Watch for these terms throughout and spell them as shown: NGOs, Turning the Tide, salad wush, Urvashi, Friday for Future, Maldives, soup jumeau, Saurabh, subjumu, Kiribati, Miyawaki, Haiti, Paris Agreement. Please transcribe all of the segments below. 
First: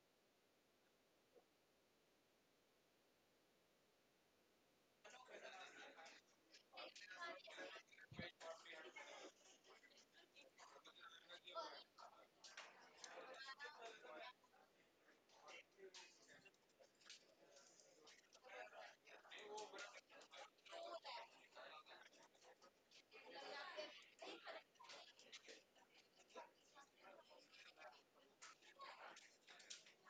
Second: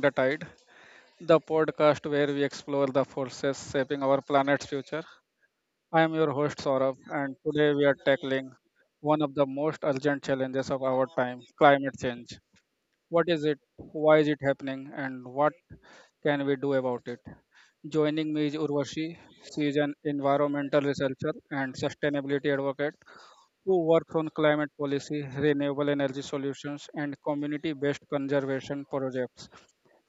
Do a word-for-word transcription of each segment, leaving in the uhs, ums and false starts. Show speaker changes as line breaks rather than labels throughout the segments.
the Tide, the podcast where we explore the forces shaping our planet's future. I am your host Saurabh, and today we are tackling one of the most urgent challenges of our time, climate change. What is it? Why is it happening? And what can we do about it? Joining me is Urvashi. She is an environmental researcher and sustainability advocate who works on climate policy, renewable energy solutions, and community based conservation projects.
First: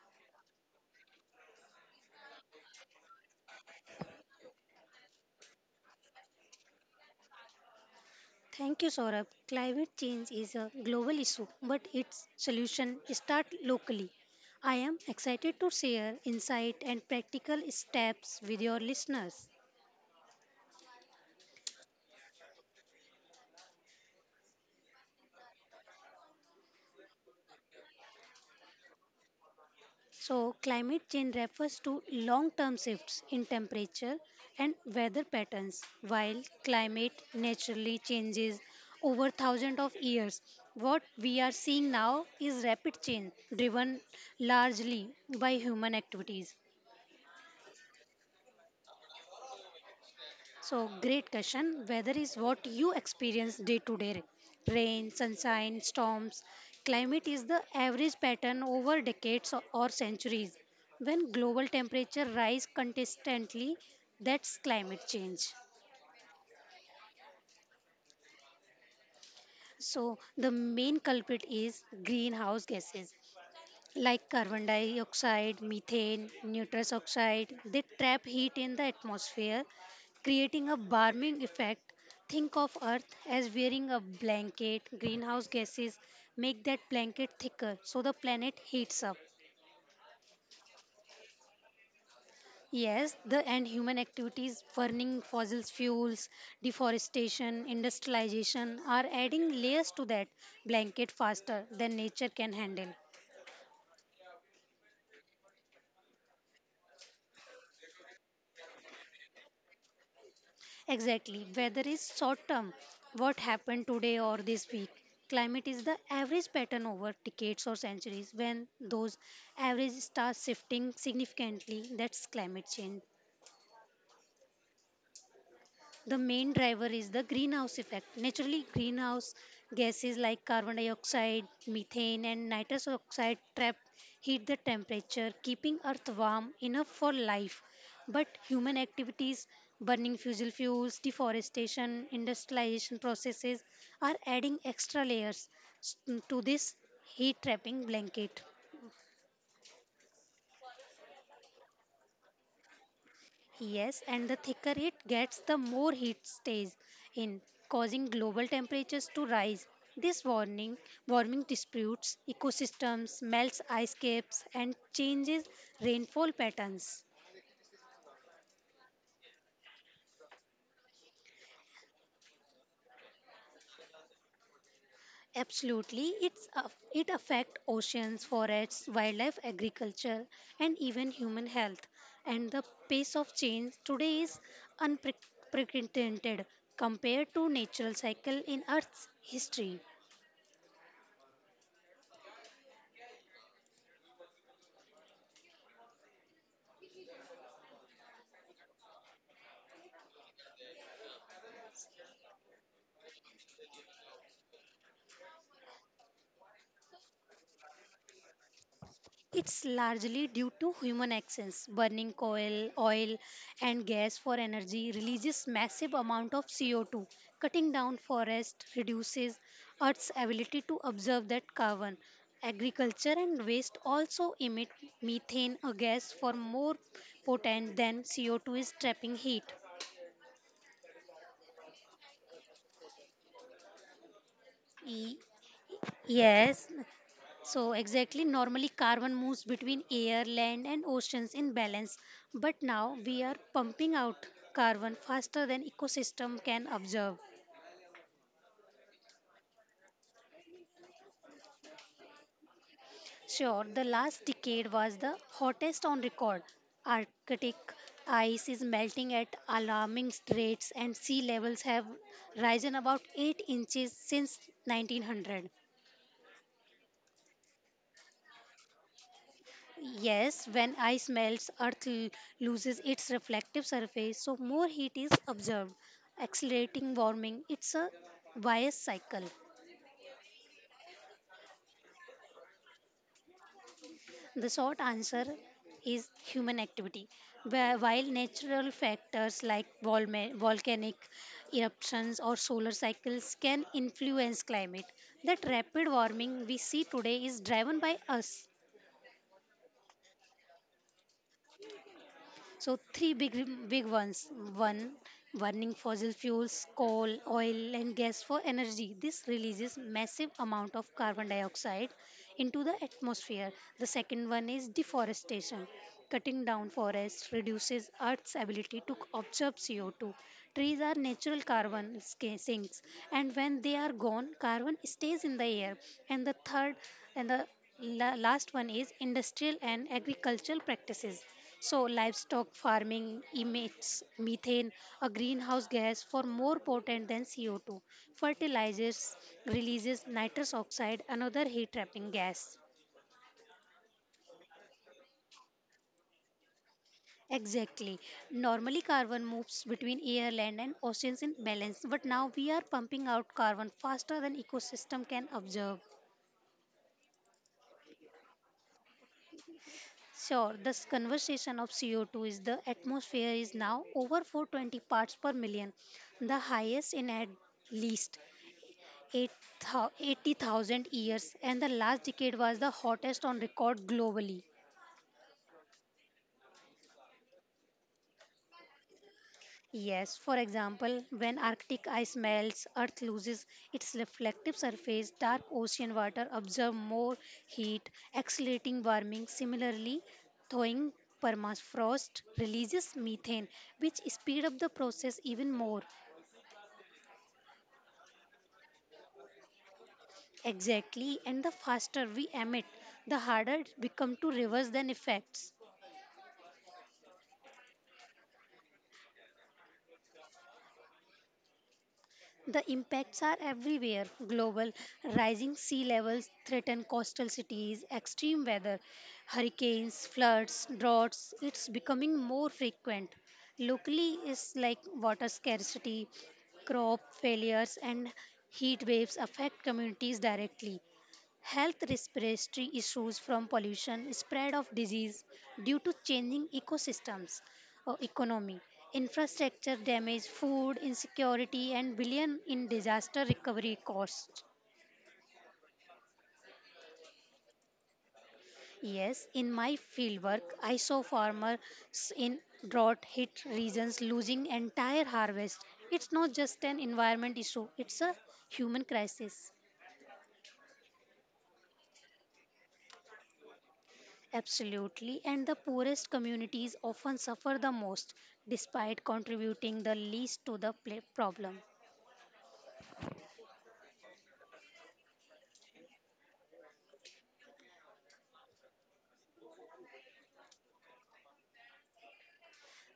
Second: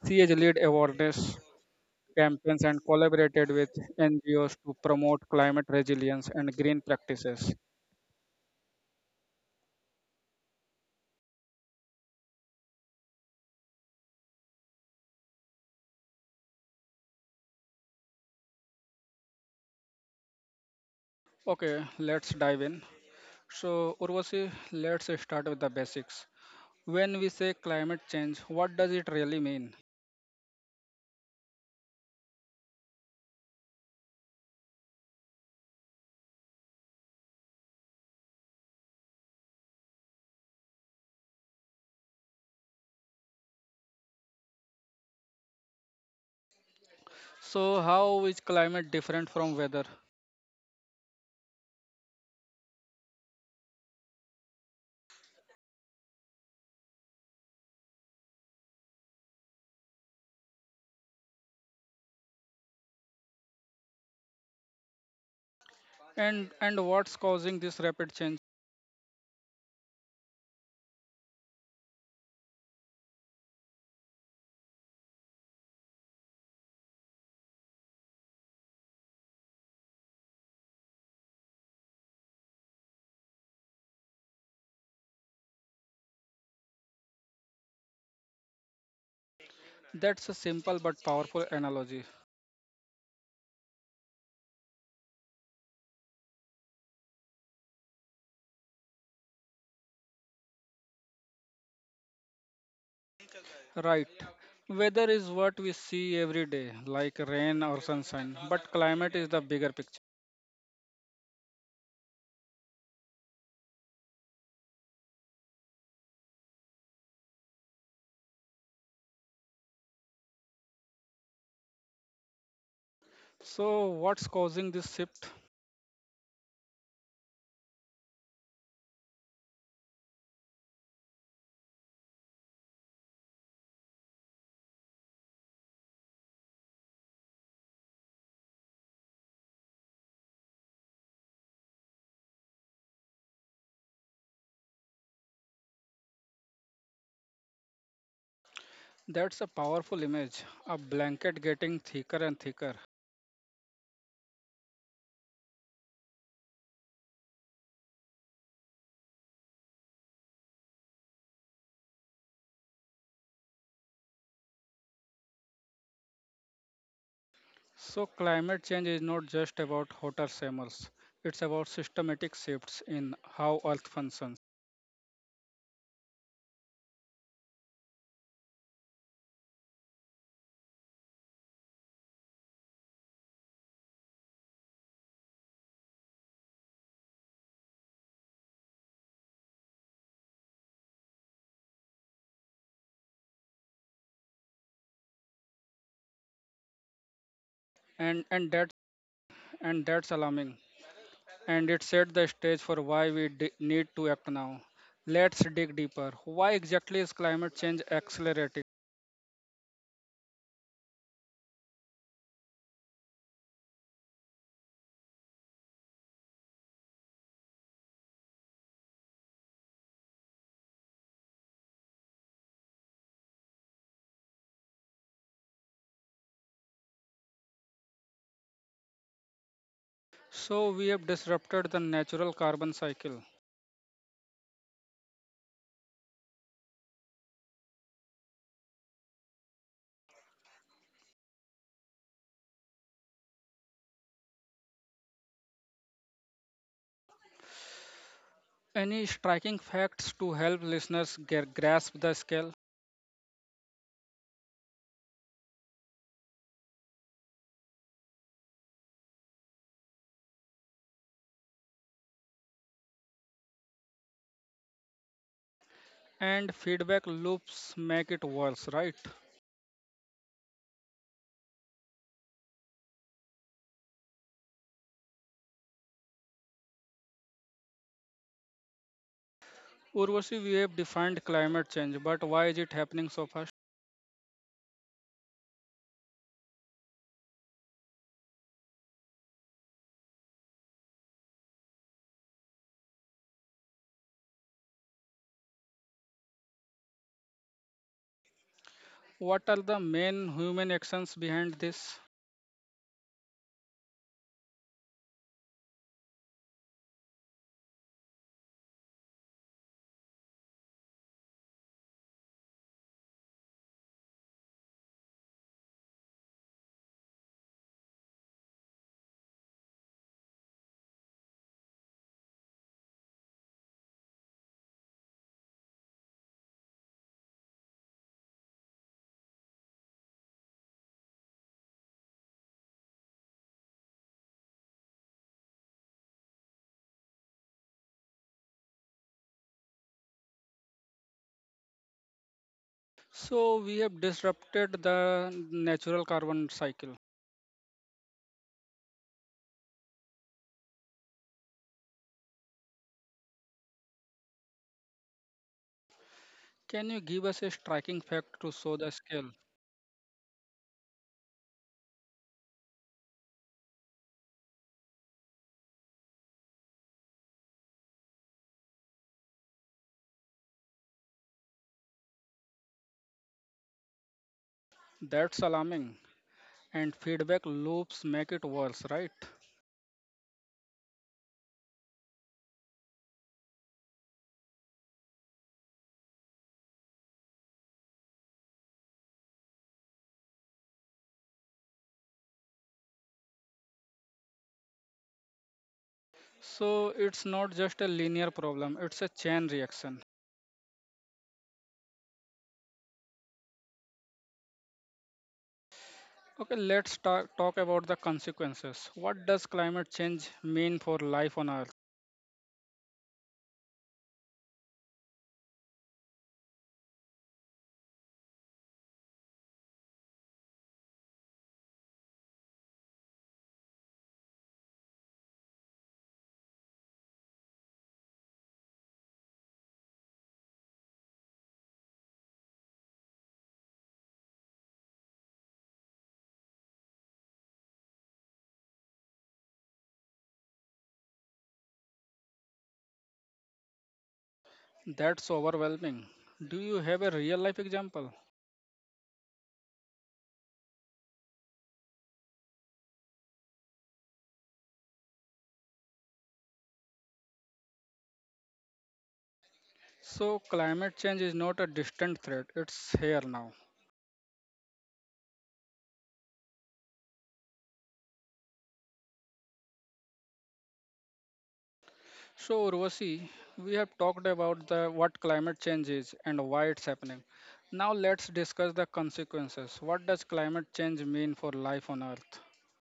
C H led awareness campaigns and collaborated with N G Os to promote climate resilience and green practices.
Thank you, Saurabh. Climate change is a global issue, but its solution start locally. I am excited to share insight and practical steps with your listeners.
Okay, let's dive in. So, Urvashi, let's start with the basics. When we say climate change, what does it really mean?
So, climate change refers to long-term shifts in temperature and weather patterns, while climate naturally changes over thousands of years. What we are seeing now is rapid change driven largely by human activities.
So, how is climate different from weather?
So, great question. Weather is what you experience day to day, right? Rain, sunshine, storms. Climate is the average pattern over decades or or centuries. When global temperature rise consistently, that's climate change.
And and what's causing this rapid change?
So, the main culprit is greenhouse gases, like carbon dioxide, methane, nitrous oxide. They trap heat in the atmosphere, creating a warming effect. Think of Earth as wearing a blanket. Greenhouse gases make that blanket thicker, so the planet heats up.
That's a simple but powerful analogy.
Yes, the and human activities, burning fossil fuels, deforestation, industrialization, are adding layers to that blanket faster than nature can handle.
Right. Weather is what we see every day, like rain or sunshine, but climate is the bigger picture.
Exactly. Weather is short term. What happened today or this week? Climate is the average pattern over decades or centuries. When those averages start shifting significantly, that's climate change.
So, what's causing this shift?
The main driver is the greenhouse effect. Naturally, greenhouse gases like carbon dioxide, methane, and nitrous oxide trap heat the temperature, keeping Earth warm enough for life. But human activities, burning fossil fuels, deforestation, industrialization processes, are adding extra layers s- to this heat trapping blanket.
That's a powerful image, a blanket getting thicker and thicker.
Yes, and the thicker it gets, the more heat stays in, causing global temperatures to rise. This warning, warming disputes ecosystems, melts ice caps, and changes rainfall patterns.
So, climate change is not just about hotter summers, it's about systematic shifts in how Earth functions.
Absolutely, it's, a- it affects oceans, forests, wildlife, agriculture, and even human health. And the pace of change today is unprecedented compared to natural cycle in Earth's history.
And, and, that, and that's alarming. And it set the stage for why we d- need to act now. Let's dig deeper. Why exactly is climate change accelerating?
It's largely due to human actions. Burning coal, oil, and gas for energy releases massive amount of C O two. Cutting down forest reduces Earth's ability to absorb that carbon. Agriculture and waste also emit methane, a gas for more potent than C O two is trapping heat.
So, we have disrupted the natural carbon cycle.
Y- Yes, So, exactly, normally carbon moves between air, land, and oceans in balance, but now we are pumping out carbon faster than ecosystem can absorb.
Any striking facts to help listeners gra- grasp the scale?
Sure, the last decade was the hottest on record. Arctic ice is melting at alarming rates, and sea levels have risen about eight inches since nineteen hundred.
And feedback loops make it worse, right?
Yes, when ice melts, Earth l- loses its reflective surface, so more heat is observed, accelerating warming. It's a bias cycle.
Urvashi, we have defined climate change, but why is it happening so fast?
The short answer is human activity. Wh- While natural factors like volma- volcanic eruptions or solar cycles can influence climate, that rapid warming we see today is driven by us.
What are the main human actions behind this?
So three big big ones. One, burning fossil fuels, coal, oil and gas for energy. This releases massive amount of carbon dioxide into the atmosphere. The second one is deforestation. Cutting down forests reduces Earth's ability to absorb C O two. Trees are natural carbon sca- sinks, and when they are gone, carbon stays in the air. And the third and the la- last one is industrial and agricultural practices. So, livestock farming emits methane, a greenhouse gas for more potent than C O two. Fertilizers releases nitrous oxide, another heat trapping gas.
So, we have disrupted the natural carbon cycle.
Exactly. Normally, carbon moves between air, land, and oceans in balance, but now we are pumping out carbon faster than ecosystem can absorb.
Can you give us a striking fact to show the scale?
Sure, this conversation of C O two is the atmosphere is now over four hundred twenty parts per million, the highest in at least eight thou- eighty thousand years, and the last decade was the hottest on record globally.
That's alarming. And feedback loops make it worse, right?
Yes, for example, when Arctic ice melts, Earth loses its reflective surface, dark ocean water absorb more heat, accelerating warming. Similarly, thawing permafrost releases methane, which speed up the process even more.
So, it's not just a linear problem, it's a chain reaction.
Exactly, and the faster we emit, the harder it becomes to reverse the effects.
Okay, let's ta- talk about the consequences. What does climate change mean for life on Earth?
The impacts are everywhere global, rising sea levels threaten coastal cities, extreme weather, hurricanes, floods, droughts. It's becoming more frequent. Locally, is like water scarcity, crop failures, and heat waves affect communities directly. Health respiratory issues from pollution, spread of disease due to changing ecosystems, uh, economy, infrastructure damage, food insecurity, and billion in disaster recovery costs.
That's overwhelming. Do you have a real life example?
Yes, in my fieldwork, I saw farmers in drought hit regions losing entire harvest. It's not just an environment issue, it's a human crisis.
So, climate change is not a distant threat, it's here now.
Absolutely, and the poorest communities often suffer the most despite contributing the least to the pla- problem.
So, Urvashi, we have talked about the what climate change is and why it's happening. Now, let's discuss the consequences. What does climate change mean for life on Earth?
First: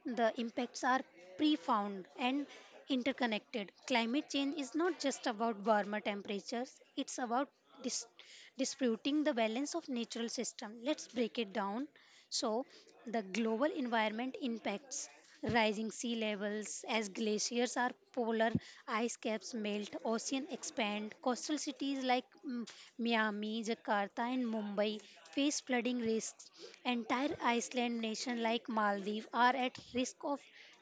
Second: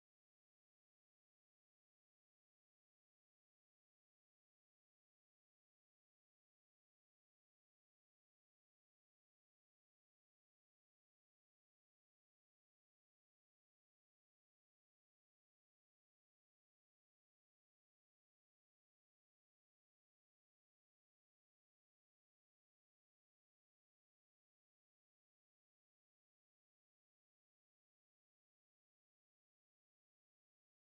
The impacts are profound and interconnected. Climate change is not just about warmer temperatures, it's about dis- disputing the balance of natural system. Let's break it down. So, the global environment impacts. Rising sea levels as glaciers are polar ice caps melt, ocean expand, coastal cities like mm, Miami, Jakarta and Mumbai face flooding risks. Entire island nation like Maldives are at risk of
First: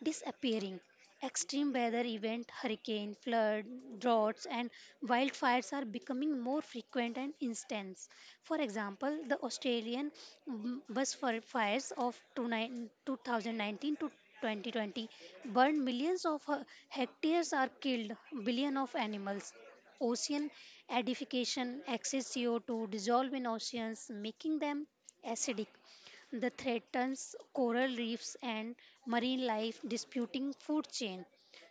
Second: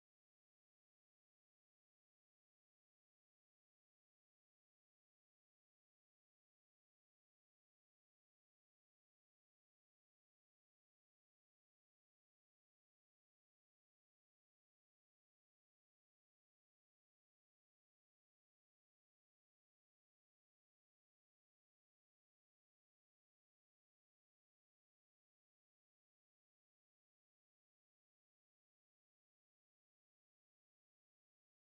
disappearing. Extreme weather events, hurricane, flood, droughts, and wildfires are becoming more frequent and intense. For example, the Australian mm, bus fir- fires of two nine two thousand nineteen to twenty twenty burned millions of uh, hectares are killed, billion of animals. Ocean acidification, excess C O two dissolve in oceans, making them acidic the threatens coral reefs and marine life disputing food chain.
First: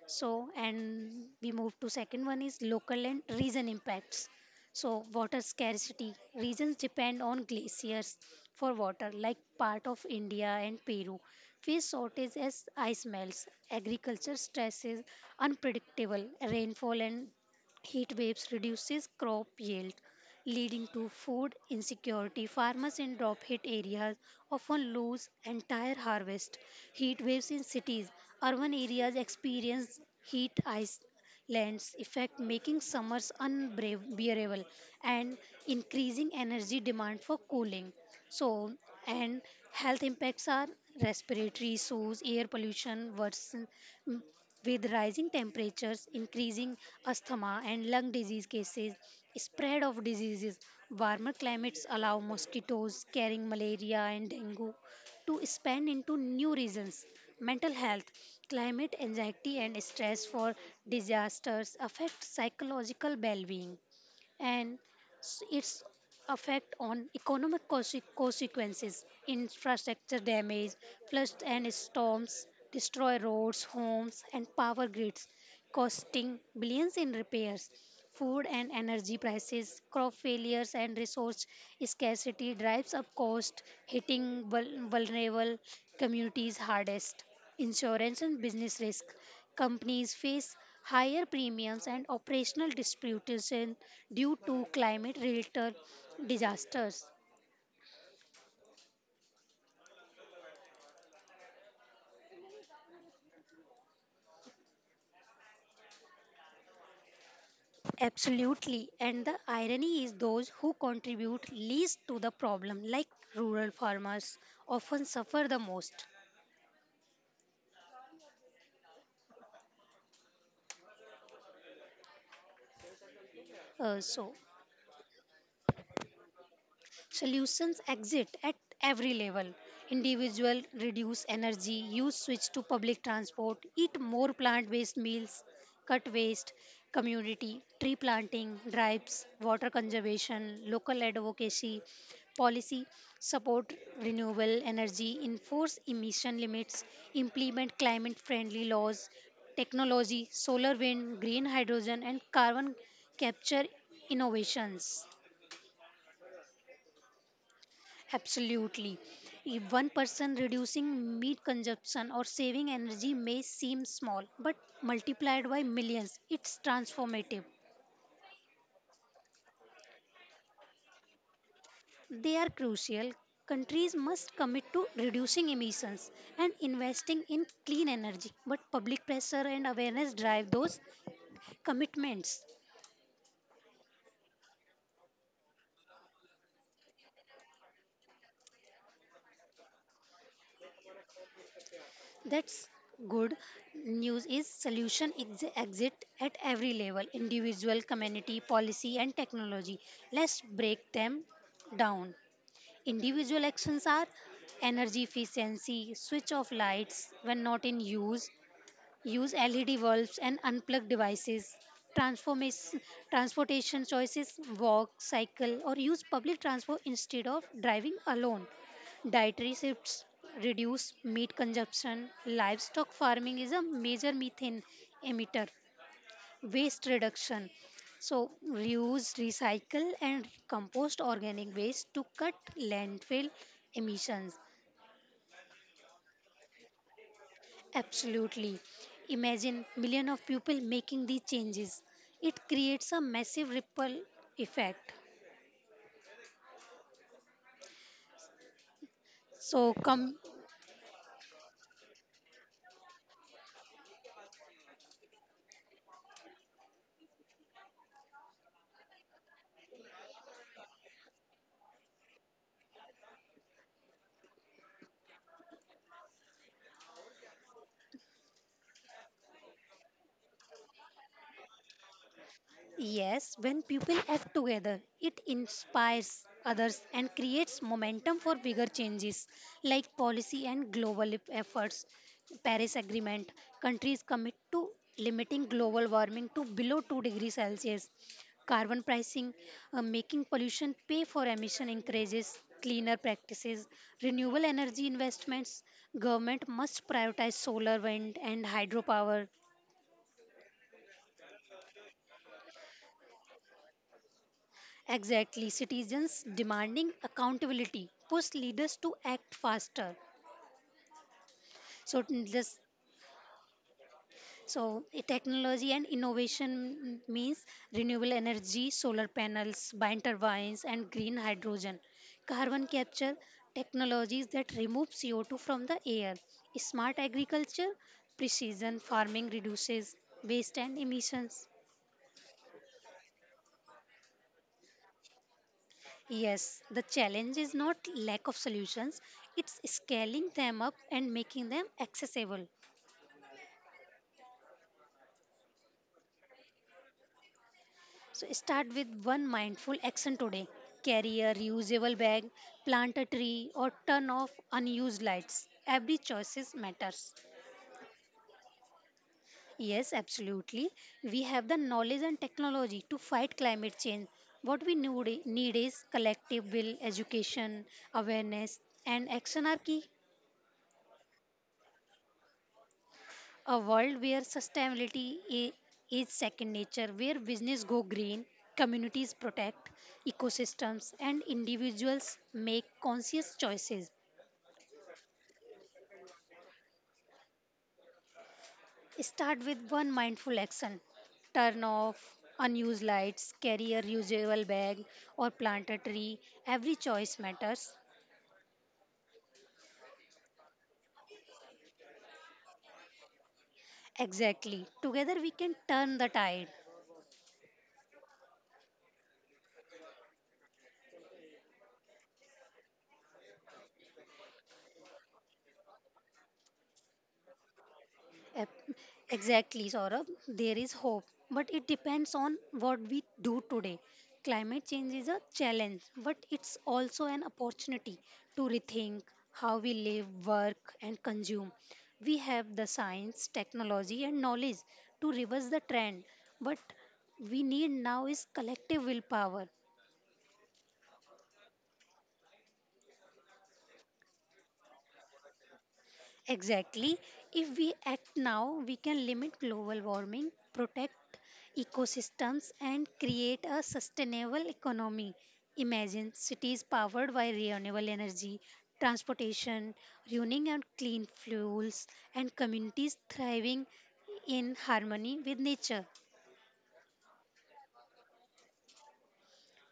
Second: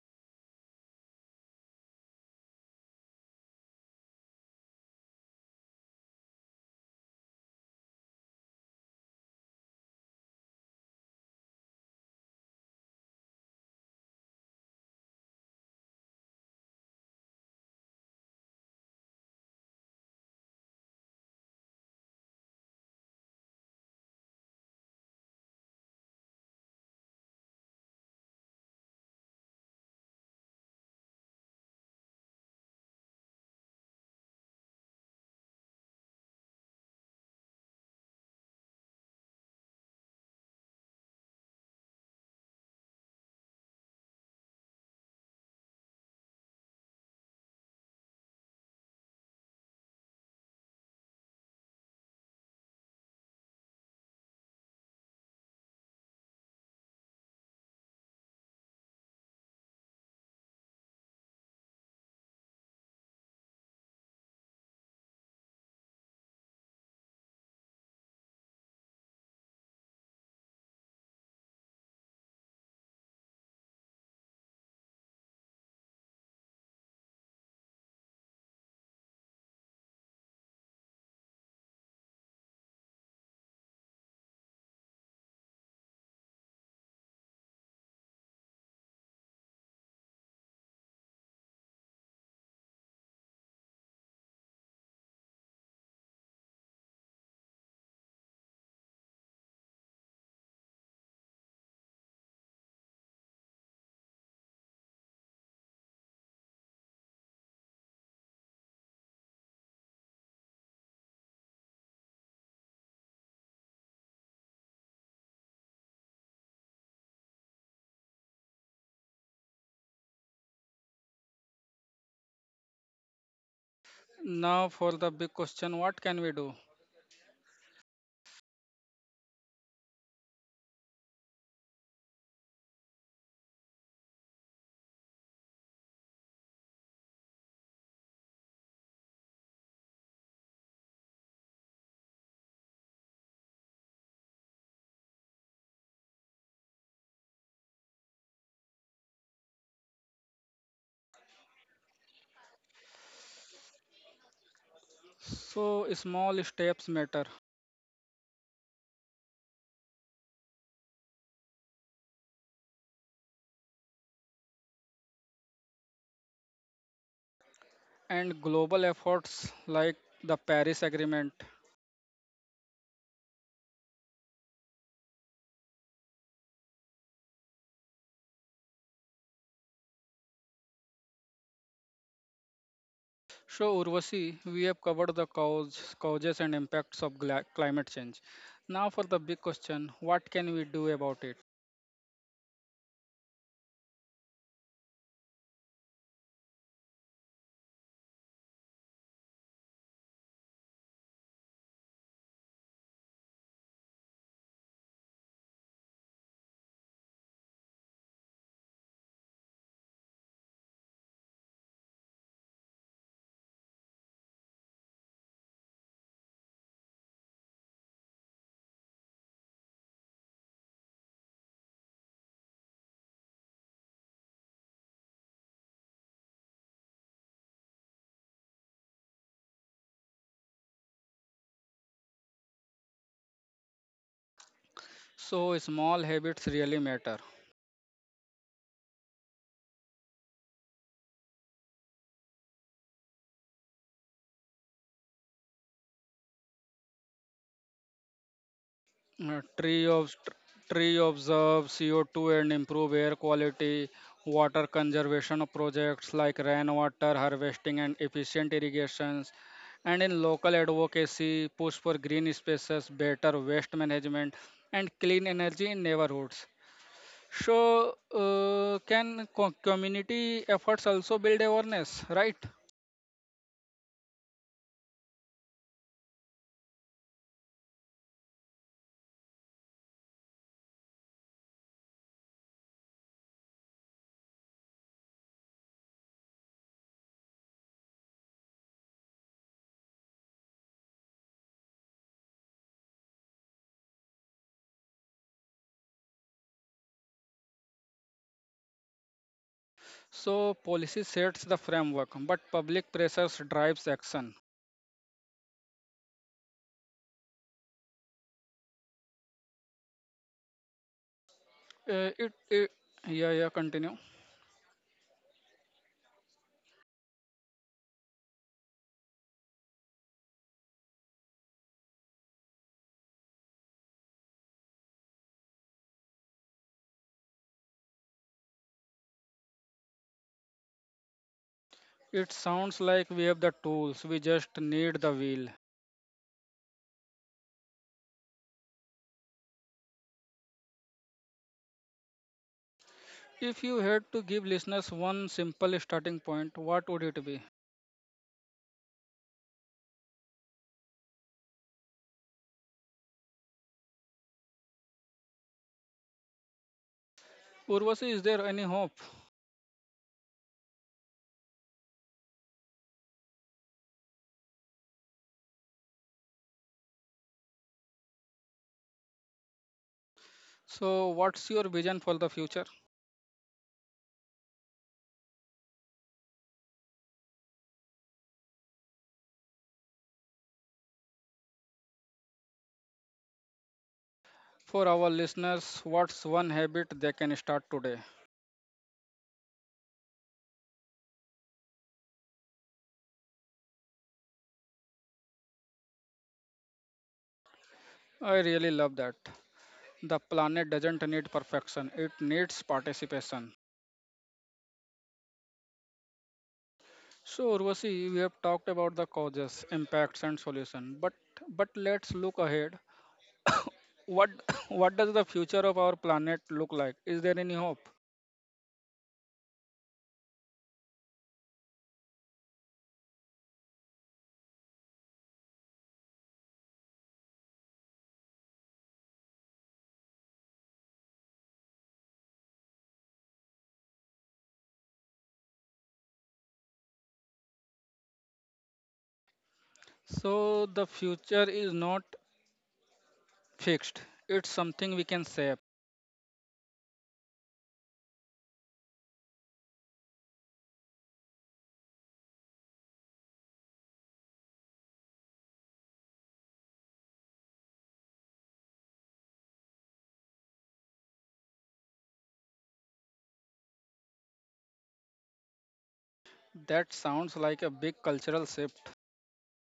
So, and we move to second one is local and region impacts. So, water scarcity. Regions depend on glaciers for water, like part of India and Peru. Fish shortage as ice melts. Agriculture stress is unpredictable. Rainfall and heat waves reduces crop yield leading to food insecurity. Farmers in drought hit areas often lose entire harvest. Heat waves in cities. Urban areas experience heat ice lands effect making summers unbearable and increasing energy demand for cooling, so, and health impacts are respiratory issues, air pollution worsen, mm, with rising temperatures increasing asthma and lung disease cases, spread of diseases, warmer climates allow mosquitoes carrying malaria and dengue to expand into new reasons, mental health, climate anxiety and stress for disasters affect psychological well-being, and s- its effect on economic conse- consequences, infrastructure damage, floods and storms destroy roads, homes and power grids, costing billions in repairs. Food and energy prices, crop failures, and resource scarcity drives up cost, hitting vul- vulnerable communities hardest. Insurance and business risk. Companies face higher premiums and operational disruption due to climate-related disasters. Absolutely. And the irony is those who contribute least to the problem, like rural farmers, often suffer the most. Uh, so,
Now, for the big question, what can we do?
Solutions exist at every level. Individual reduce energy, use switch to public transport, eat more plant-based meals, cut waste, community, tree planting, drives, water conservation, local advocacy, policy, support renewable energy, enforce emission limits, implement climate-friendly laws, technology, solar, wind, green hydrogen, and carbon capture innovations.
So, small steps matter.
Absolutely. If one person reducing meat consumption or saving energy may seem small, but multiplied by millions, it's transformative.
And global efforts like the Paris Agreement.
They are crucial. Countries must commit to reducing emissions and investing in clean energy, but public pressure and awareness drive those commitments.
So, Urvasi, we have covered the cause, causes and impacts of gla- climate change. Now, for the big question, what can we do about it?
That's good news is solution ex- exit at every level, individual, community, policy and technology. Let's break them down. Individual actions are energy efficiency, switch off lights when not in use, use L E D bulbs and unplugged devices. Transformis- Transportation choices, walk, cycle, or use public transport instead of driving alone. Dietary shifts, reduce meat consumption. Livestock farming is a major methane emitter. Waste reduction. So, reuse, recycle, and compost organic waste to cut landfill emissions.
So, small habits really matter.
Absolutely. Imagine millions of people making these changes. It creates a massive ripple effect.
Uh,
So
tree of
come,
Tree observe C O two and improve air quality. Water conservation projects like rainwater harvesting and efficient irrigations. And in local advocacy, push for green spaces, better waste management, and clean energy in neighborhoods. So, uh, can co- community efforts also build awareness, right?
yes, when people act together, it inspires others and creates momentum for bigger changes like policy and global ef- efforts. Paris Agreement countries commit to limiting global warming to below two degrees Celsius. Carbon pricing, uh, making pollution pay for emission increases, cleaner practices, renewable energy investments. Government must prioritize solar, wind, and hydropower.
So, policy sets the framework, but public pressures drives action.
Exactly, citizens demanding accountability push leaders to act faster. So,
Uh,
n-
it,
this,
it, yeah, yeah, continue.
so eh, Technology and innovation means renewable energy, solar panels, wind turbines, and green hydrogen, carbon capture technologies that remove C O two from the air, smart agriculture, precision farming reduces waste and emissions.
It sounds like we have the tools, we just need the will.
Yes, the challenge is not lack of solutions, it's scaling them up and making them accessible.
If you had to give listeners one simple starting point, what would it be?
So start with one mindful action today. Carry a reusable bag, plant a tree or turn off unused lights. Every choices matters.
Urvasi, is there any hope?
Yes, absolutely. We have the knowledge and technology to fight climate change. What we need need is collective will, education, awareness and action are key.
So, what's your vision for the future?
A world where sustainability i- is second nature, where business go green, communities protect ecosystems, and individuals make conscious choices.
For our listeners, what's one habit they can start today?
Start with one mindful action. Turn off unused lights, carry a reusable bag, or plant a tree. Every choice matters.
I really love that. The planet doesn't need perfection, it needs participation.
Exactly. Together we can turn the tide.
So, Urvasi, we have talked about the causes, impacts, and solution, but but let's look ahead. What what does the future of our planet look like? Is there any hope?
Ep- Exactly, Saurabh. There is hope, but it depends on what we do today. Climate change is a challenge, but it's also an opportunity to rethink how we live, work, and consume. We have the science, technology, and knowledge to reverse the trend, but we need now is collective willpower.
So, the future is not fixed, it's something we can shape.
Exactly. If we act now, we can limit global warming, protect ecosystems, and create a sustainable economy. Imagine cities powered by renewable energy, transportation, running on clean fuels, and communities thriving in harmony with nature.
That sounds like a big cultural shift.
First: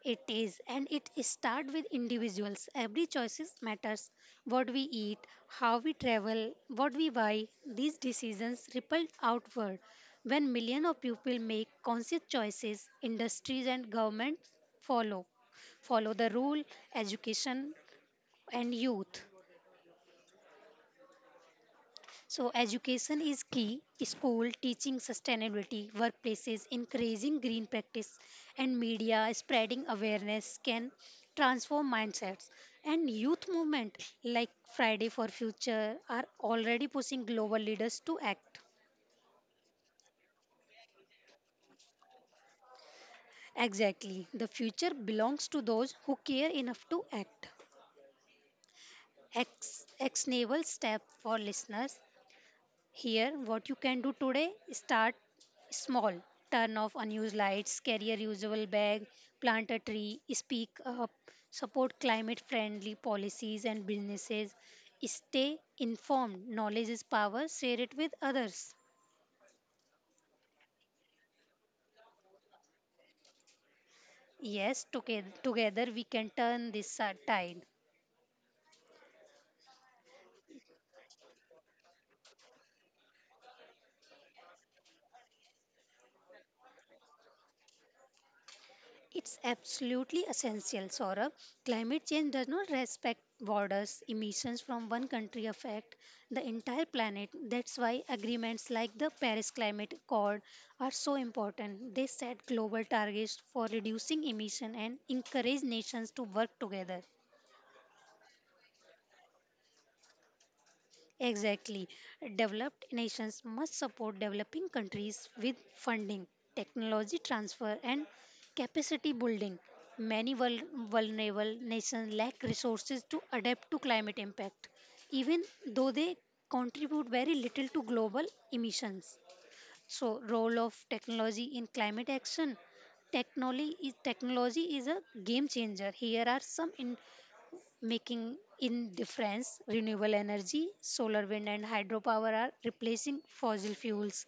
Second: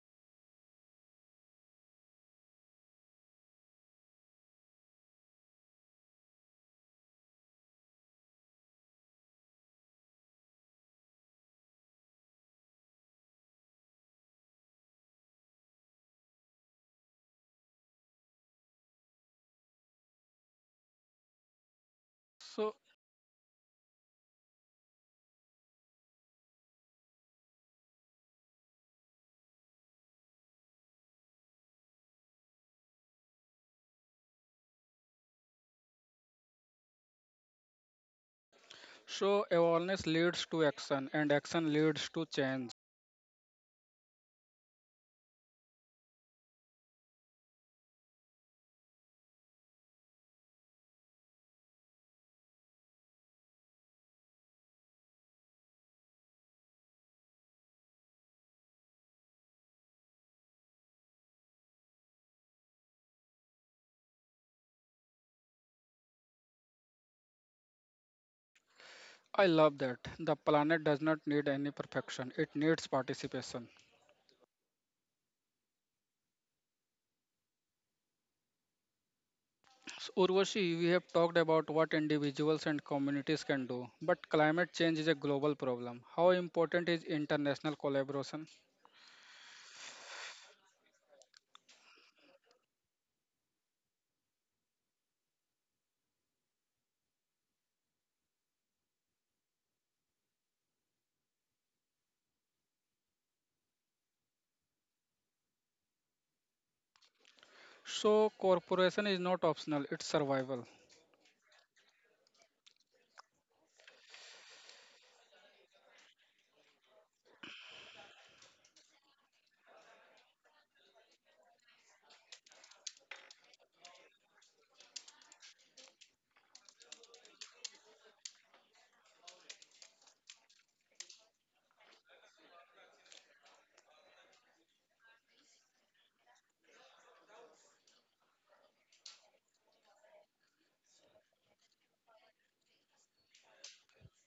It is, and it start with individuals. Every choices matters. What we eat, how we travel, what we buy, these decisions ripple outward. When millions of people make conscious choices, industries and governments follow. Follow the rule, education and youth. So,
so
education is key. School teaching sustainability, workplaces encouraging green practice, and media spreading awareness can transform mindsets. And youth movement like Friday for Future are already pushing global leaders to act.
so awareness leads to action, and action leads to change.
Exactly. The future belongs to those who care enough to act. Ex- actionable step for listeners. Here, what you can do today start small. Turn off unused lights, carry a reusable bag, plant a tree, speak up, support climate friendly policies and businesses, stay informed. Knowledge is power, share it with others.
I love that. The planet does not need any perfection, it needs participation.
Yes, toge- together we can turn this uh, tide.
So, Urvashi, we have talked about what individuals and communities can do, but climate change is a global problem. How important is international collaboration?
It's absolutely essential, Saurabh. Climate change does not respect borders. Emissions from one country affect the entire planet. That's why agreements like the Paris Climate Accord are so important. They set global targets for reducing emission and encourage nations to work together.
So, corporation is not optional, it's survival.
Exactly. Developed nations must support developing countries with funding, technology transfer, and capacity building. Many vul- vulnerable nations lack resources to adapt to climate impact, even though they contribute very little to global emissions. So, role of technology in climate action. Technology is, technology is a game changer. Here are some in making in difference renewable energy solar wind and hydropower are replacing fossil fuels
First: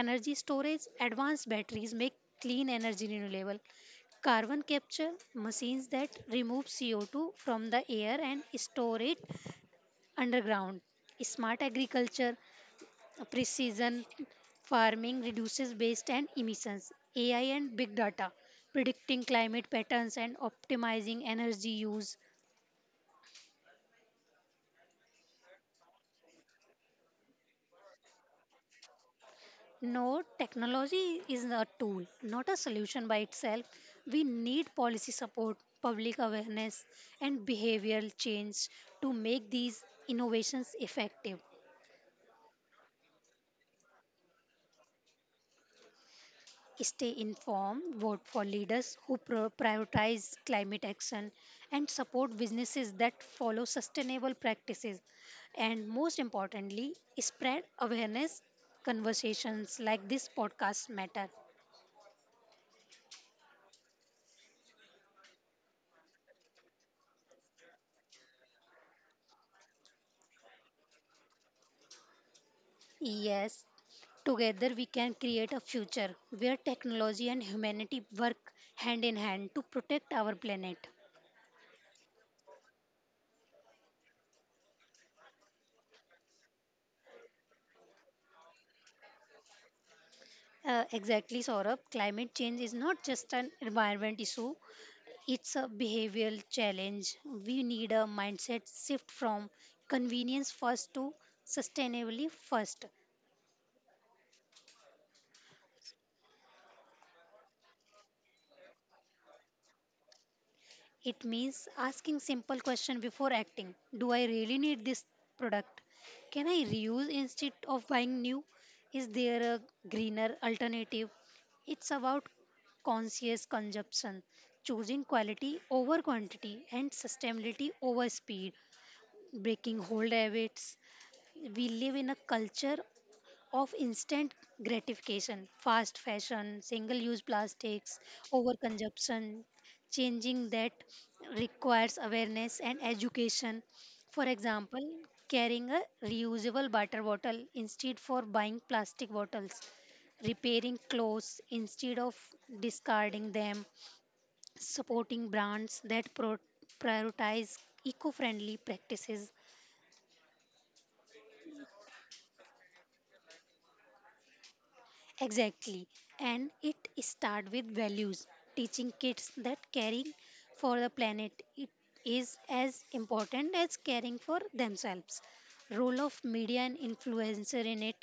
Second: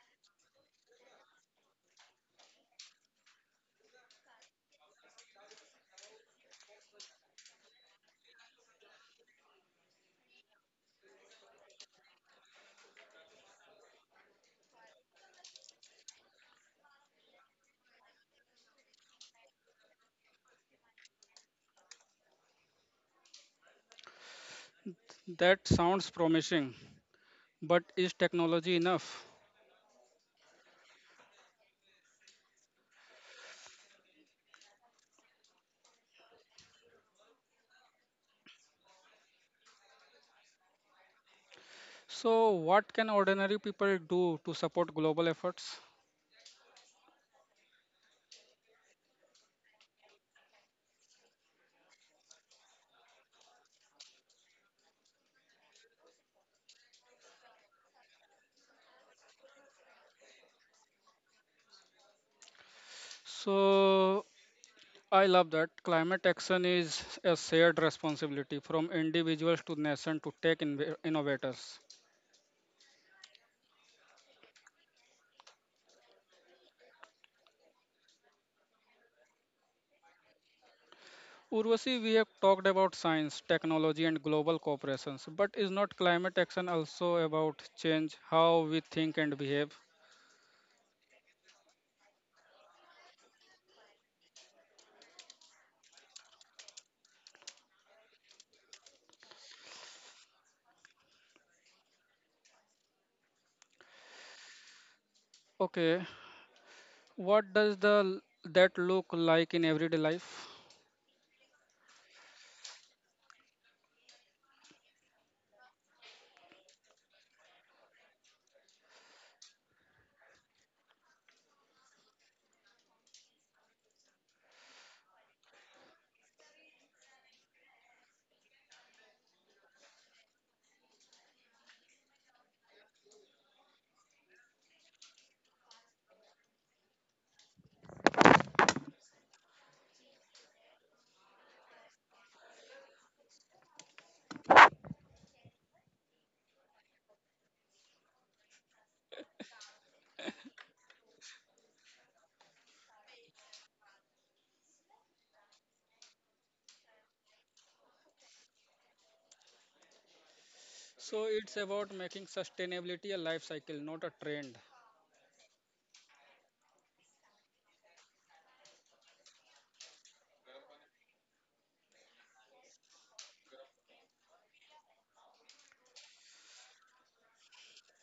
energy storage advanced batteries make clean energy renewable carbon capture machines that remove C O two from the air and store it underground smart agriculture precision farming reduces waste and emissions ai and big data predicting climate patterns and optimizing energy use.
That sounds promising, but is technology enough?
No, technology is a tool, not a solution by itself. We need policy support, public awareness, and behavioral change to make these innovations effective.
So, what can ordinary people do to support global efforts?
Stay informed, vote for leaders who pro- prioritize climate action, and support businesses that follow sustainable practices. And most importantly, spread awareness. Conversations like this podcast matter.
So, I love that. Climate action is a shared responsibility from individuals to nation to tech inv- innovators.
Yes, together we can create a future where technology and humanity work hand in hand to protect our planet.
Urvashi, we have talked about science, technology, and global corporations, but is not climate action also about change how we think and behave?
Uh, exactly, Saurabh. Climate change is not just an environment issue, it's a behavioral challenge. We need a mindset shift from convenience first to sustainability first.
Okay, what does the that look like in everyday life?
It means asking simple question before acting. Do I really need this product? Can I reuse instead of buying new? Is there a greener alternative? It's about conscious consumption, choosing quality over quantity and sustainability over speed, breaking old habits. We live in a culture of instant gratification, fast fashion, single use plastics, overconsumption, changing that requires awareness and education. For example, carrying a reusable water bottle instead for buying plastic bottles, repairing clothes instead of discarding them, supporting brands that pro- prioritize eco-friendly practices.
So it's about making sustainability a life cycle, not a trend.
Exactly. And it start with values, teaching kids that caring for the planet it is as important as caring for themselves. Role of media and influencer in it,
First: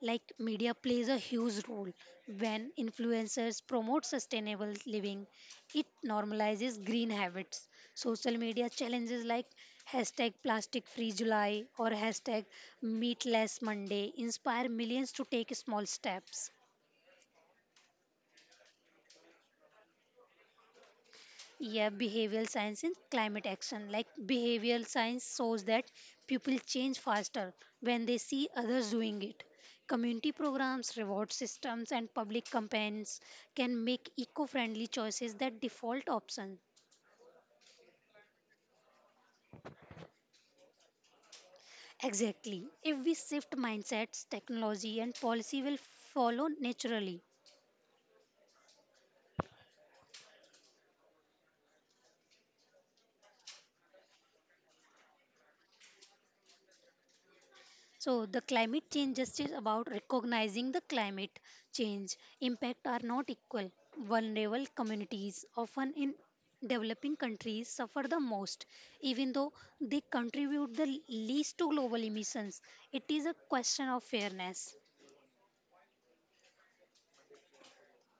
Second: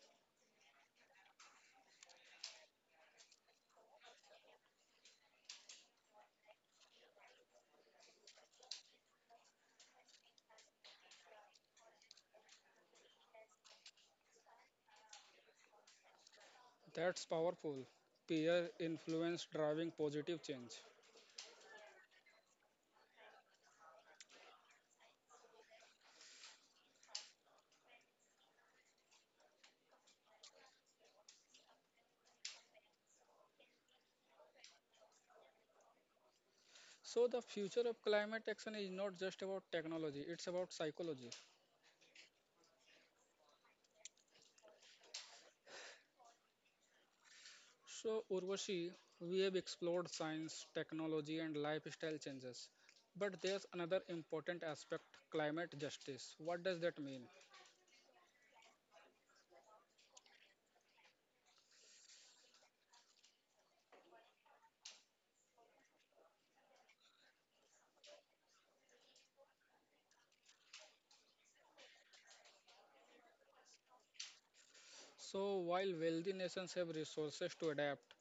like media plays a huge role. When influencers promote sustainable living, it normalizes green habits. Social media challenges like hashtag plastic free July or hashtag meatless Monday inspire millions to take small steps.
That's powerful. Peer influence driving positive change.
Yeah, behavioral science in climate action. Like behavioral science shows that people change faster when they see others doing it. Community programs, reward systems, and public campaigns can make eco friendly choices that default option.
So the future of climate action is not just about technology, it's about psychology.
Exactly. If we shift mindsets, technology and policy will follow naturally.
So, Urvashi, we have explored science, technology and lifestyle changes. But there's another important aspect, climate justice. What does that mean?
So the climate change justice about recognizing the climate change impact are not equal. Vulnerable communities, often in developing countries, suffer the most, even though they contribute the least to global emissions. It is a question of fairness.
So, while wealthy nations have resources to adapt,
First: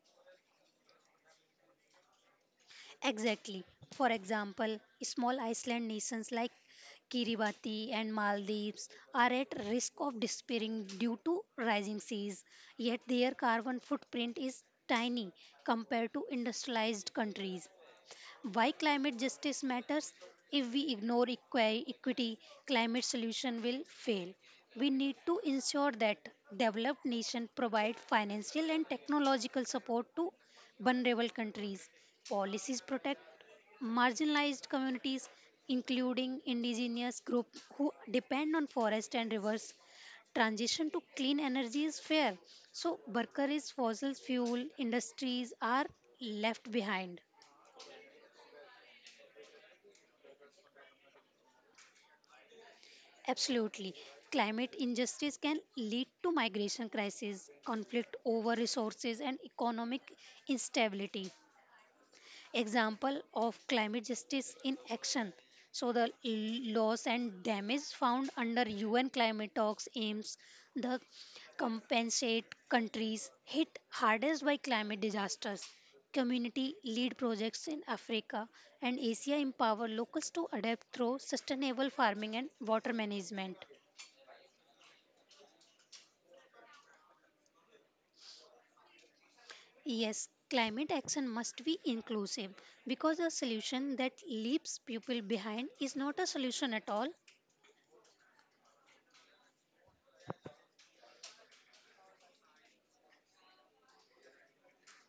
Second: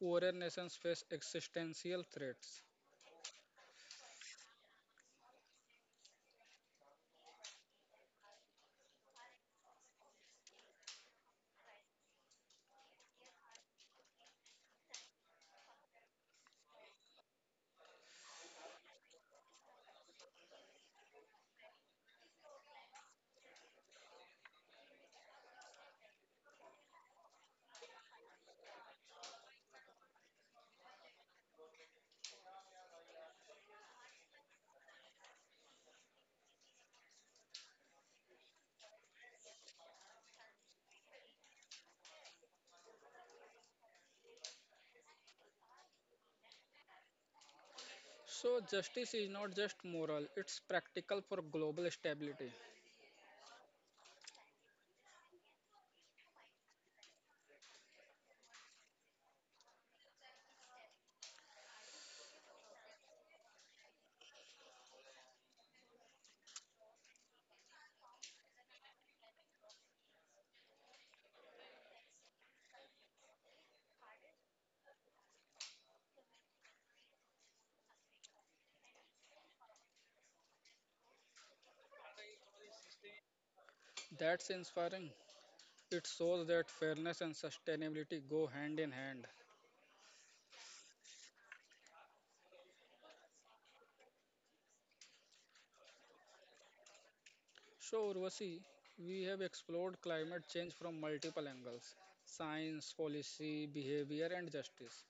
poorer nations face existential threats.
Exactly. For example, small island nations like Kiribati and Maldives are at risk of disappearing due to rising seas, yet their carbon footprint is tiny compared to industrialized countries. Why climate justice matters? If we ignore equi- equity, climate solution will fail. We need to ensure that developed nations provide financial and technological support to vulnerable countries. Policies protect marginalized communities, including indigenous groups who depend on forest and rivers transition to clean energy is fair so worker fossil fuel industries are left behind.
So, justice is not just moral, it's practical for global stability.
Absolutely. Climate injustice can lead to migration crisis, conflict over resources, and economic instability. Example of climate justice in action. So, the l- loss and damage found under U N climate talks aims the compensate countries hit hardest by climate disasters. Community lead projects in Africa and Asia empower locals to adapt through sustainable farming and water management.
That's inspiring. It shows that fairness and sustainability go hand in hand.
Yes, climate action must be inclusive because a solution that leaves people behind is not a solution at all.
So, Urvashi, we have explored climate change from multiple angles: science, policy, behavior, and justice.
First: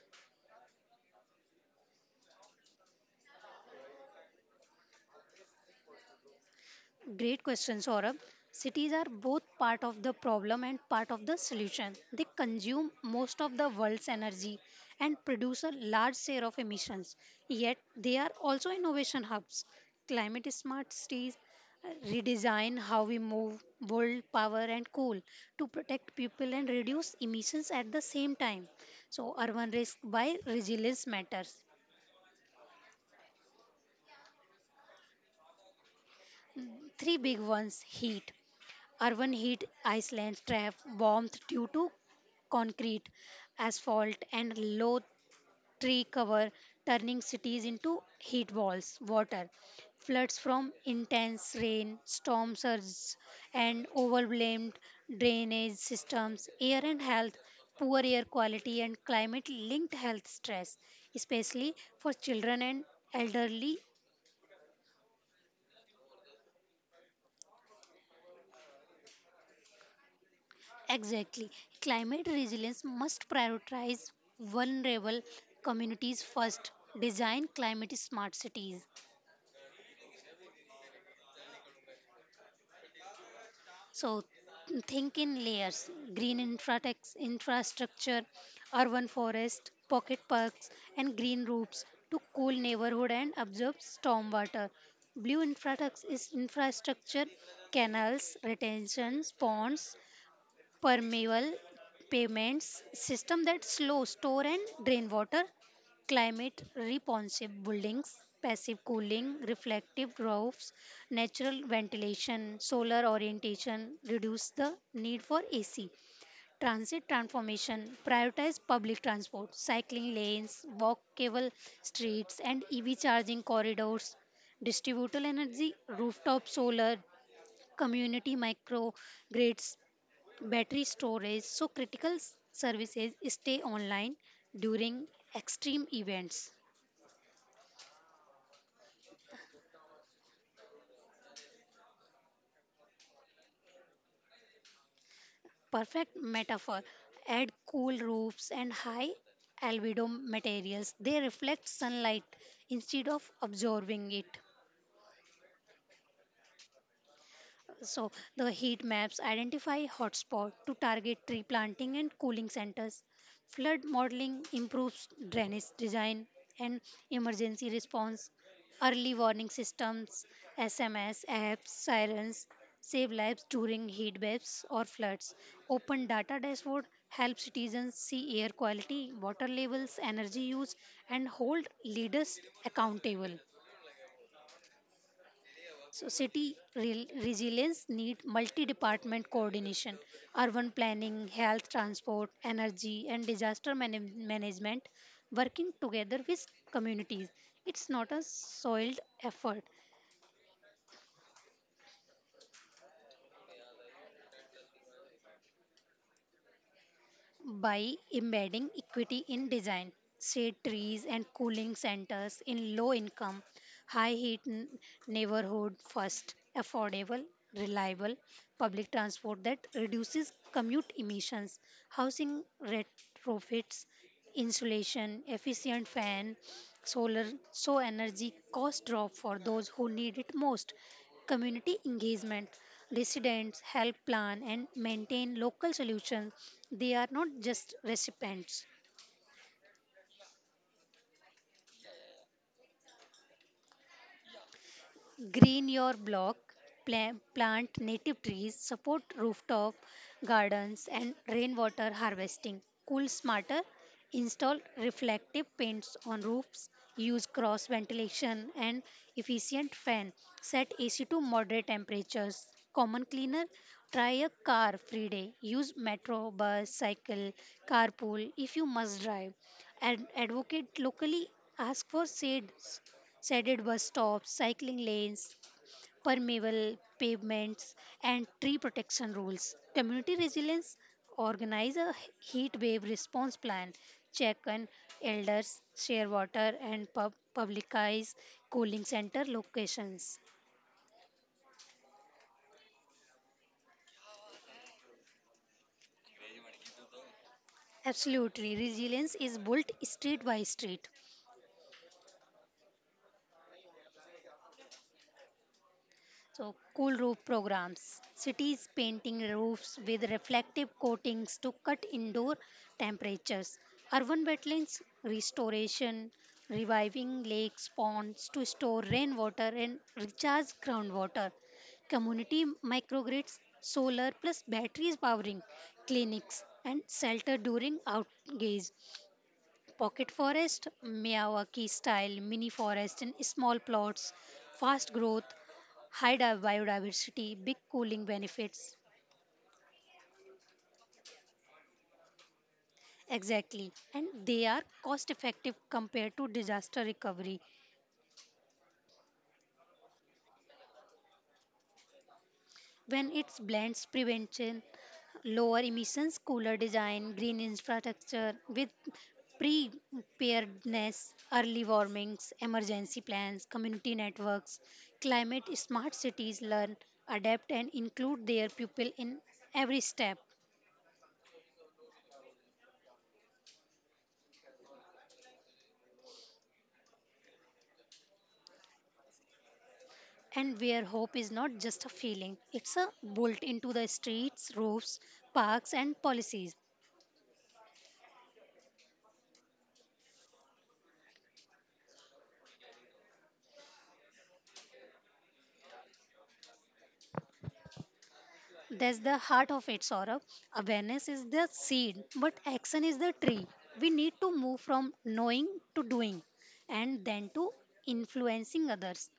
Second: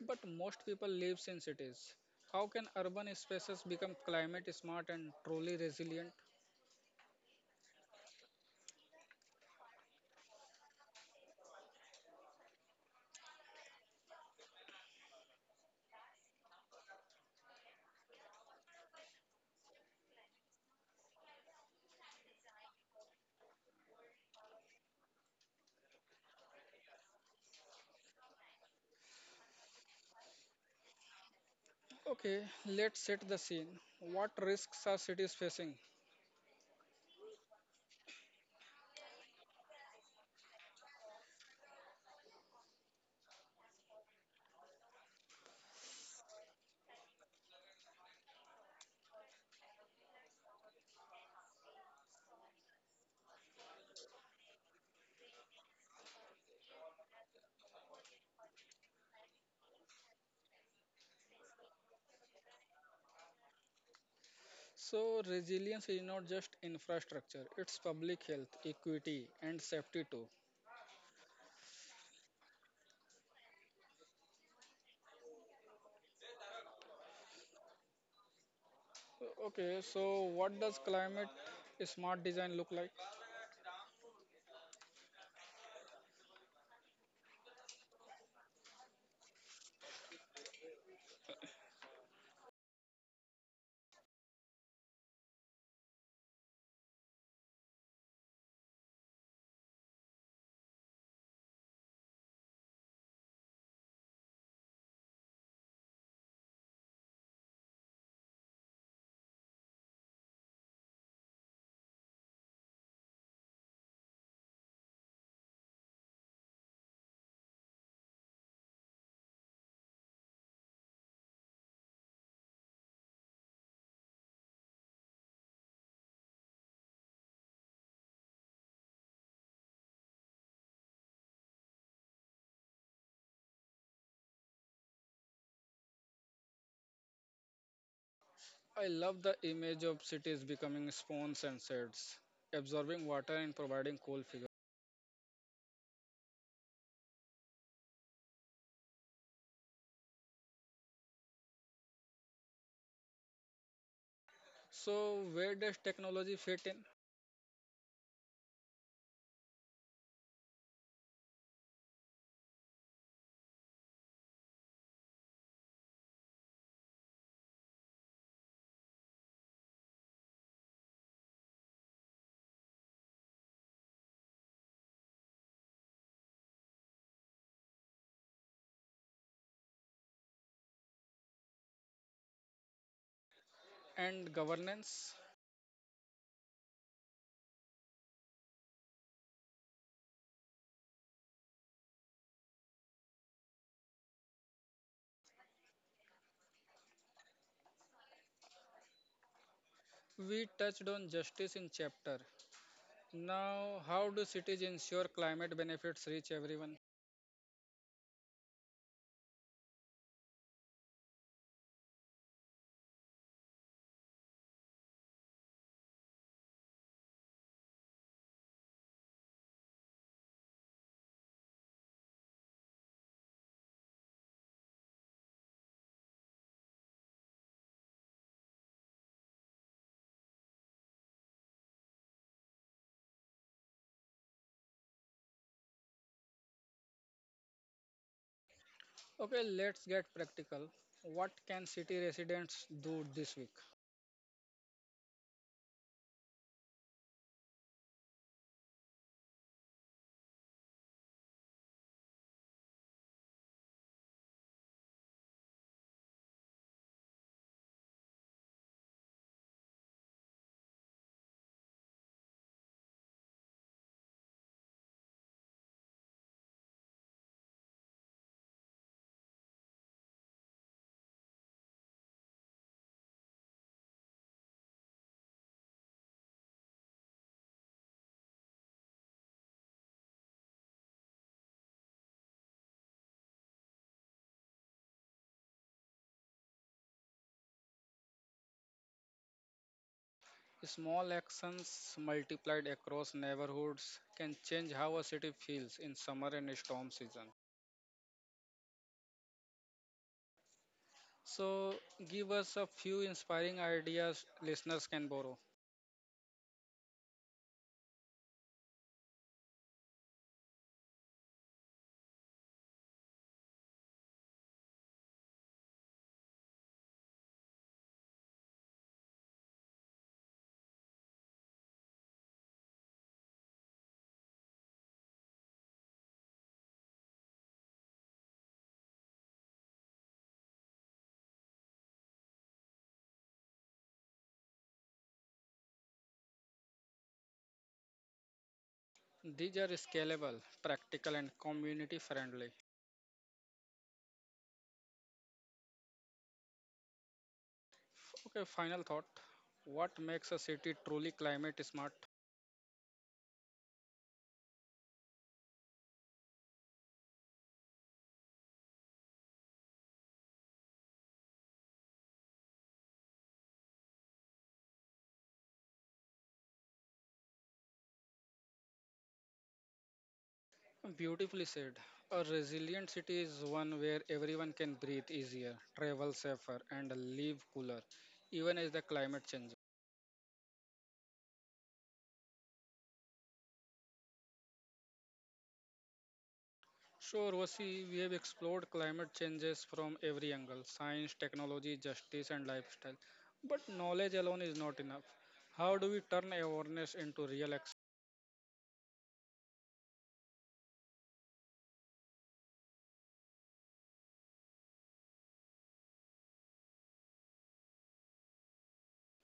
But most people live in cities. How can urban spaces become climate smart and truly resilient?
Great question, Saurabh. Cities are both part of the problem and part of the solution. They consume most of the world's energy and produce a large share of emissions. Yet, they are also innovation hubs. Climate smart cities uh, redesign how we move world power and coal to protect people and reduce emissions at the same time. So, urban risk by resilience matters.
Okay, let's set the scene. What risks are cities facing?
Three big ones heat, Urban heat islands trap warmth due to concrete, asphalt, and low tree cover, turning cities into heat walls. Water floods from intense rain, storm surges, and overwhelmed drainage systems. Air and health poor air quality and climate linked health stress, especially for children and elderly.
So, resilience is not just infrastructure, it's public health, equity, and safety too.
Exactly. Climate resilience must prioritize vulnerable communities first, design climate smart cities.
Okay, so what does climate smart design look like?
So, think in layers green infratex, infrastructure, urban forest, pocket parks, and green roofs to cool neighborhood and absorb stormwater. Blue infratex is infrastructure, canals, retention ponds, permeable payments system that slow store and drain water climate responsive buildings passive cooling reflective roofs natural ventilation solar orientation reduce the need for ac transit transformation prioritize public transport cycling lanes walkable streets and ev charging corridors distributed energy rooftop solar community microgrids battery storage so critical s- services stay online during extreme events.
I love the image of cities becoming spawns and sheds, absorbing water and providing cool figures.
Perfect metaphor. Add cool roofs and high albedo materials. They reflect sunlight instead of absorbing it.
So, where does technology fit in?
So the heat maps identify hotspot to target tree planting and cooling centers. Flood modeling improves drainage design and emergency response. Early warning systems, S M S apps, sirens save lives during heat waves or floods. Open data dashboard helps citizens see air quality, water levels, energy use and hold leaders accountable.
And governance?
So, city re- resilience need multi-department coordination, urban planning, health, transport, energy, and disaster manag- management working together with communities. It's not a soiled effort.
We touched on justice in chapter. Now, how do cities ensure climate benefits reach everyone?
By embedding equity in design, shade trees and cooling centers in low income, high heat n- neighborhood first, affordable, reliable public transport that reduces commute emissions, housing retrofits, insulation, efficient fan, solar, so energy cost drop for those who need it most community engagement. Residents help plan and maintain local solutions. They are not just recipients.
Okay, let's get practical. What can city residents do this week?
Green your block, plant, plant native trees, support rooftop gardens, and rainwater harvesting. Cool smarter, install reflective paints on roofs, use cross ventilation and efficient fan, set A C to moderate temperatures. Common cleaner, try a car free day, use metro, bus, cycle, carpool if you must drive. Ad- advocate locally, ask for shade shaded bus stops, cycling lanes, permeable pavements, and tree protection rules. Community resilience organize a heat wave response plan, check on elders, share water, and pub- publicize cooling center locations.
Small actions multiplied across neighborhoods can change how a city feels in summer and storm season.
Absolutely, resilience is built street by street.
So, give us a few inspiring ideas listeners can borrow.
So, cool roof programs. Cities painting roofs with reflective coatings to cut indoor temperatures. Urban wetlands restoration, reviving lakes, ponds to store rainwater and recharge groundwater. Community microgrids, solar plus batteries powering clinics and shelter during outgaze. Pocket forest, Miyawaki style mini forest in small plots. Fast growth, high di- biodiversity, big cooling benefits.
These are scalable, practical, and community friendly.
Exactly. And they are cost effective compared to disaster recovery
Okay, final thought. What makes a city truly climate smart?
when it blends prevention, lower emissions, cooler design, green infrastructure with preparedness, early warnings, emergency plans, community networks, climate smart cities learn, adapt, and include their people in every step.
Beautifully said. A resilient city is one where everyone can breathe easier, travel safer, and live cooler, even as the climate changes.
And where hope is not just a feeling, it's a bolt into the streets, roofs, parks, and policies.
Sure, Vasi, we have explored climate changes from every angle: science, technology, justice, and lifestyle. But knowledge alone is not enough. How do we turn awareness into real action?
That's the heart of it, Saurabh. Awareness is the seed, but action is the tree. We need to move from knowing to doing and then to influencing others.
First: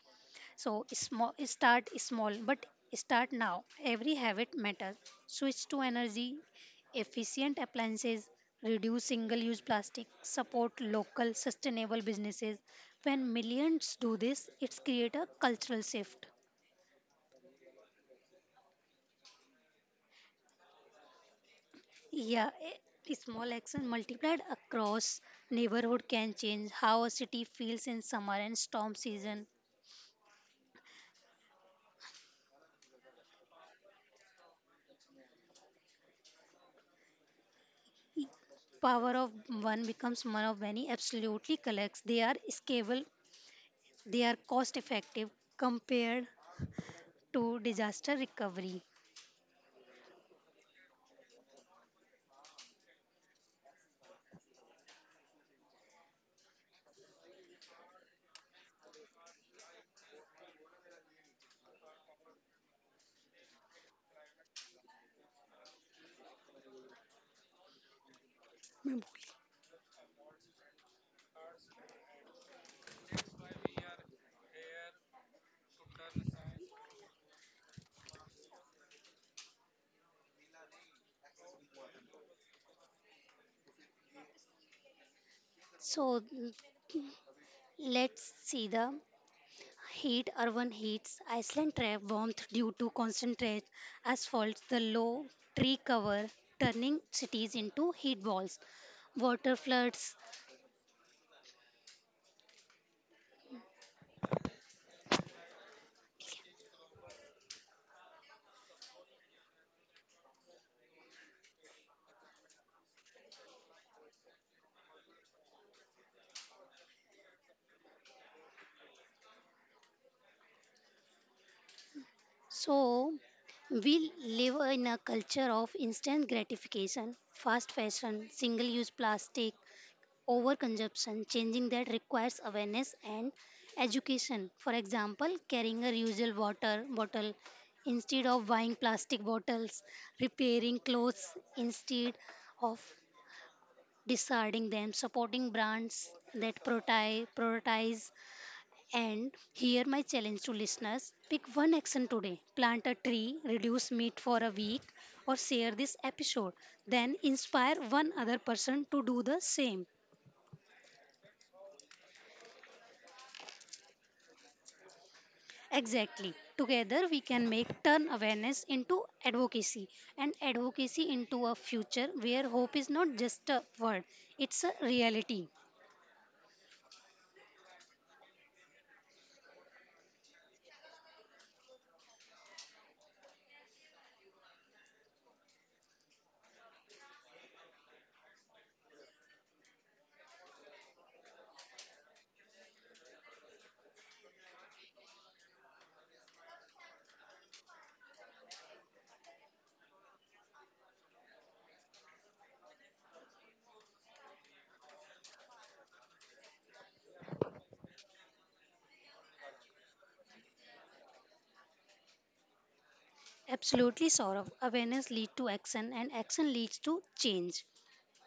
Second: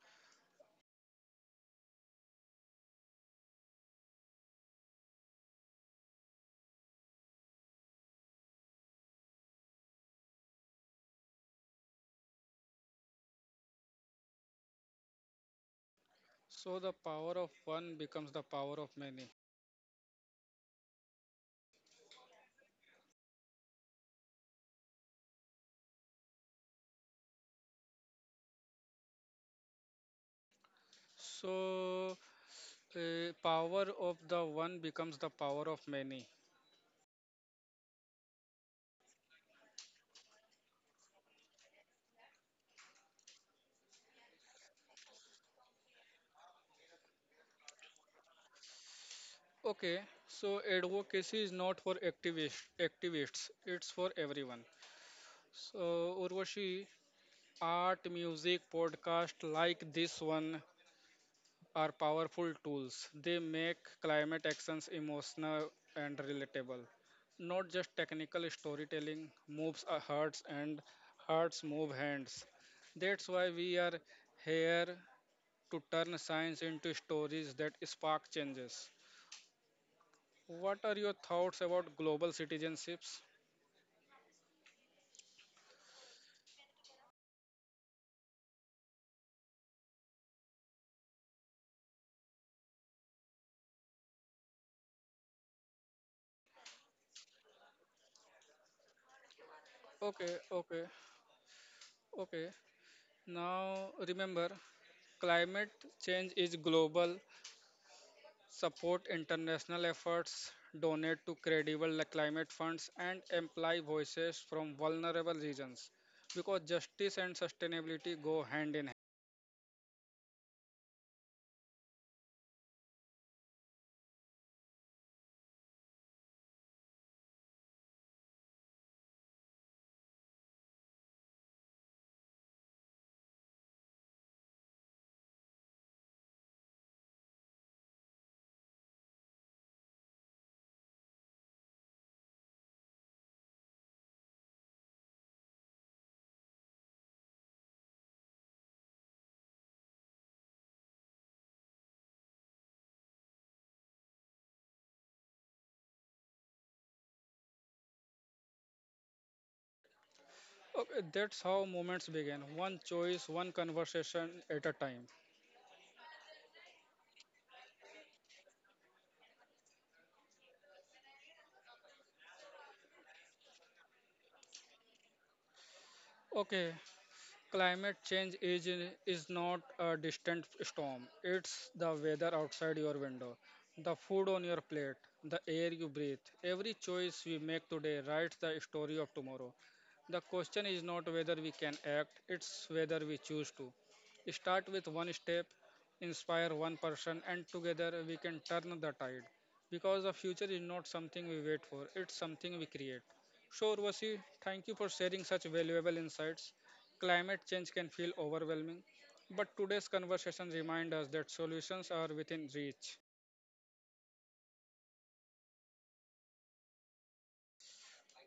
So small Start small but start now. Every habit matters. Switch to energy efficient appliances, reduce single use plastic, support local sustainable businesses. When millions do this, it's create a cultural shift.
So the power of one becomes the power of many.
Yeah, a small action multiplied across neighborhood can change how a city feels in summer and storm season.
So uh, power of the one becomes the power of many.
Power of one becomes one of many absolutely collects. They are scalable. They are cost effective compared to disaster recovery.
Okay, so advocacy is not for activist, activists, it's for everyone. So, Urvashi, art, music, podcast like this one are powerful tools. They make climate actions emotional and relatable. Not just technical storytelling moves our hearts, and hearts move hands. That's why we are here to turn science into stories that spark changes. What are your thoughts about global citizenships?
So l- let's see the heat, urban heats. Iceland trap warmth due to concentrate asphalt, the low tree cover, turning cities into heat balls, water floods.
Okay, okay, okay. Now remember, climate change is global. Support international efforts, donate to credible li- climate funds, and employ voices from vulnerable regions because justice and sustainability go hand in hand.
So we live in a culture of instant gratification, fast fashion, single use plastic, overconsumption, changing that requires awareness and education. For example, carrying a reusable water bottle instead of buying plastic bottles, repairing clothes instead of discarding them, supporting brands that prioritize, prioritize. And here my challenge to listeners: pick one action today, plant a tree, reduce meat for a week, or share this episode. Then inspire one other person to do the same.
Okay, that's how movements begin, one choice, one conversation at a time.
Exactly. Together, we can make turn awareness into advocacy and advocacy into a future where hope is not just a word, it's a reality.
Okay, climate change is, in- is not a distant storm. It's the weather outside your window, the food on your plate, the air you breathe. Every choice we make today writes the story of tomorrow. The question is not whether we can act, it's whether we choose to. Start with one step, inspire one person, and together we can turn the tide. Because the future is not something we wait for, it's something we create. Sure, Urvashi, thank you for sharing such valuable insights. Climate change can feel overwhelming, but today's conversation reminds us that solutions are within reach.
Absolutely, Saurav. Awareness leads to action and action leads to change.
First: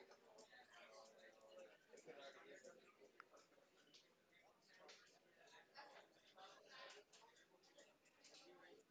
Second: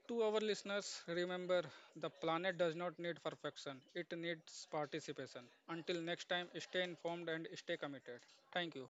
To our listeners, remember, the planet does not need perfection, it needs participation. Until next time, stay informed and stay committed. Thank you.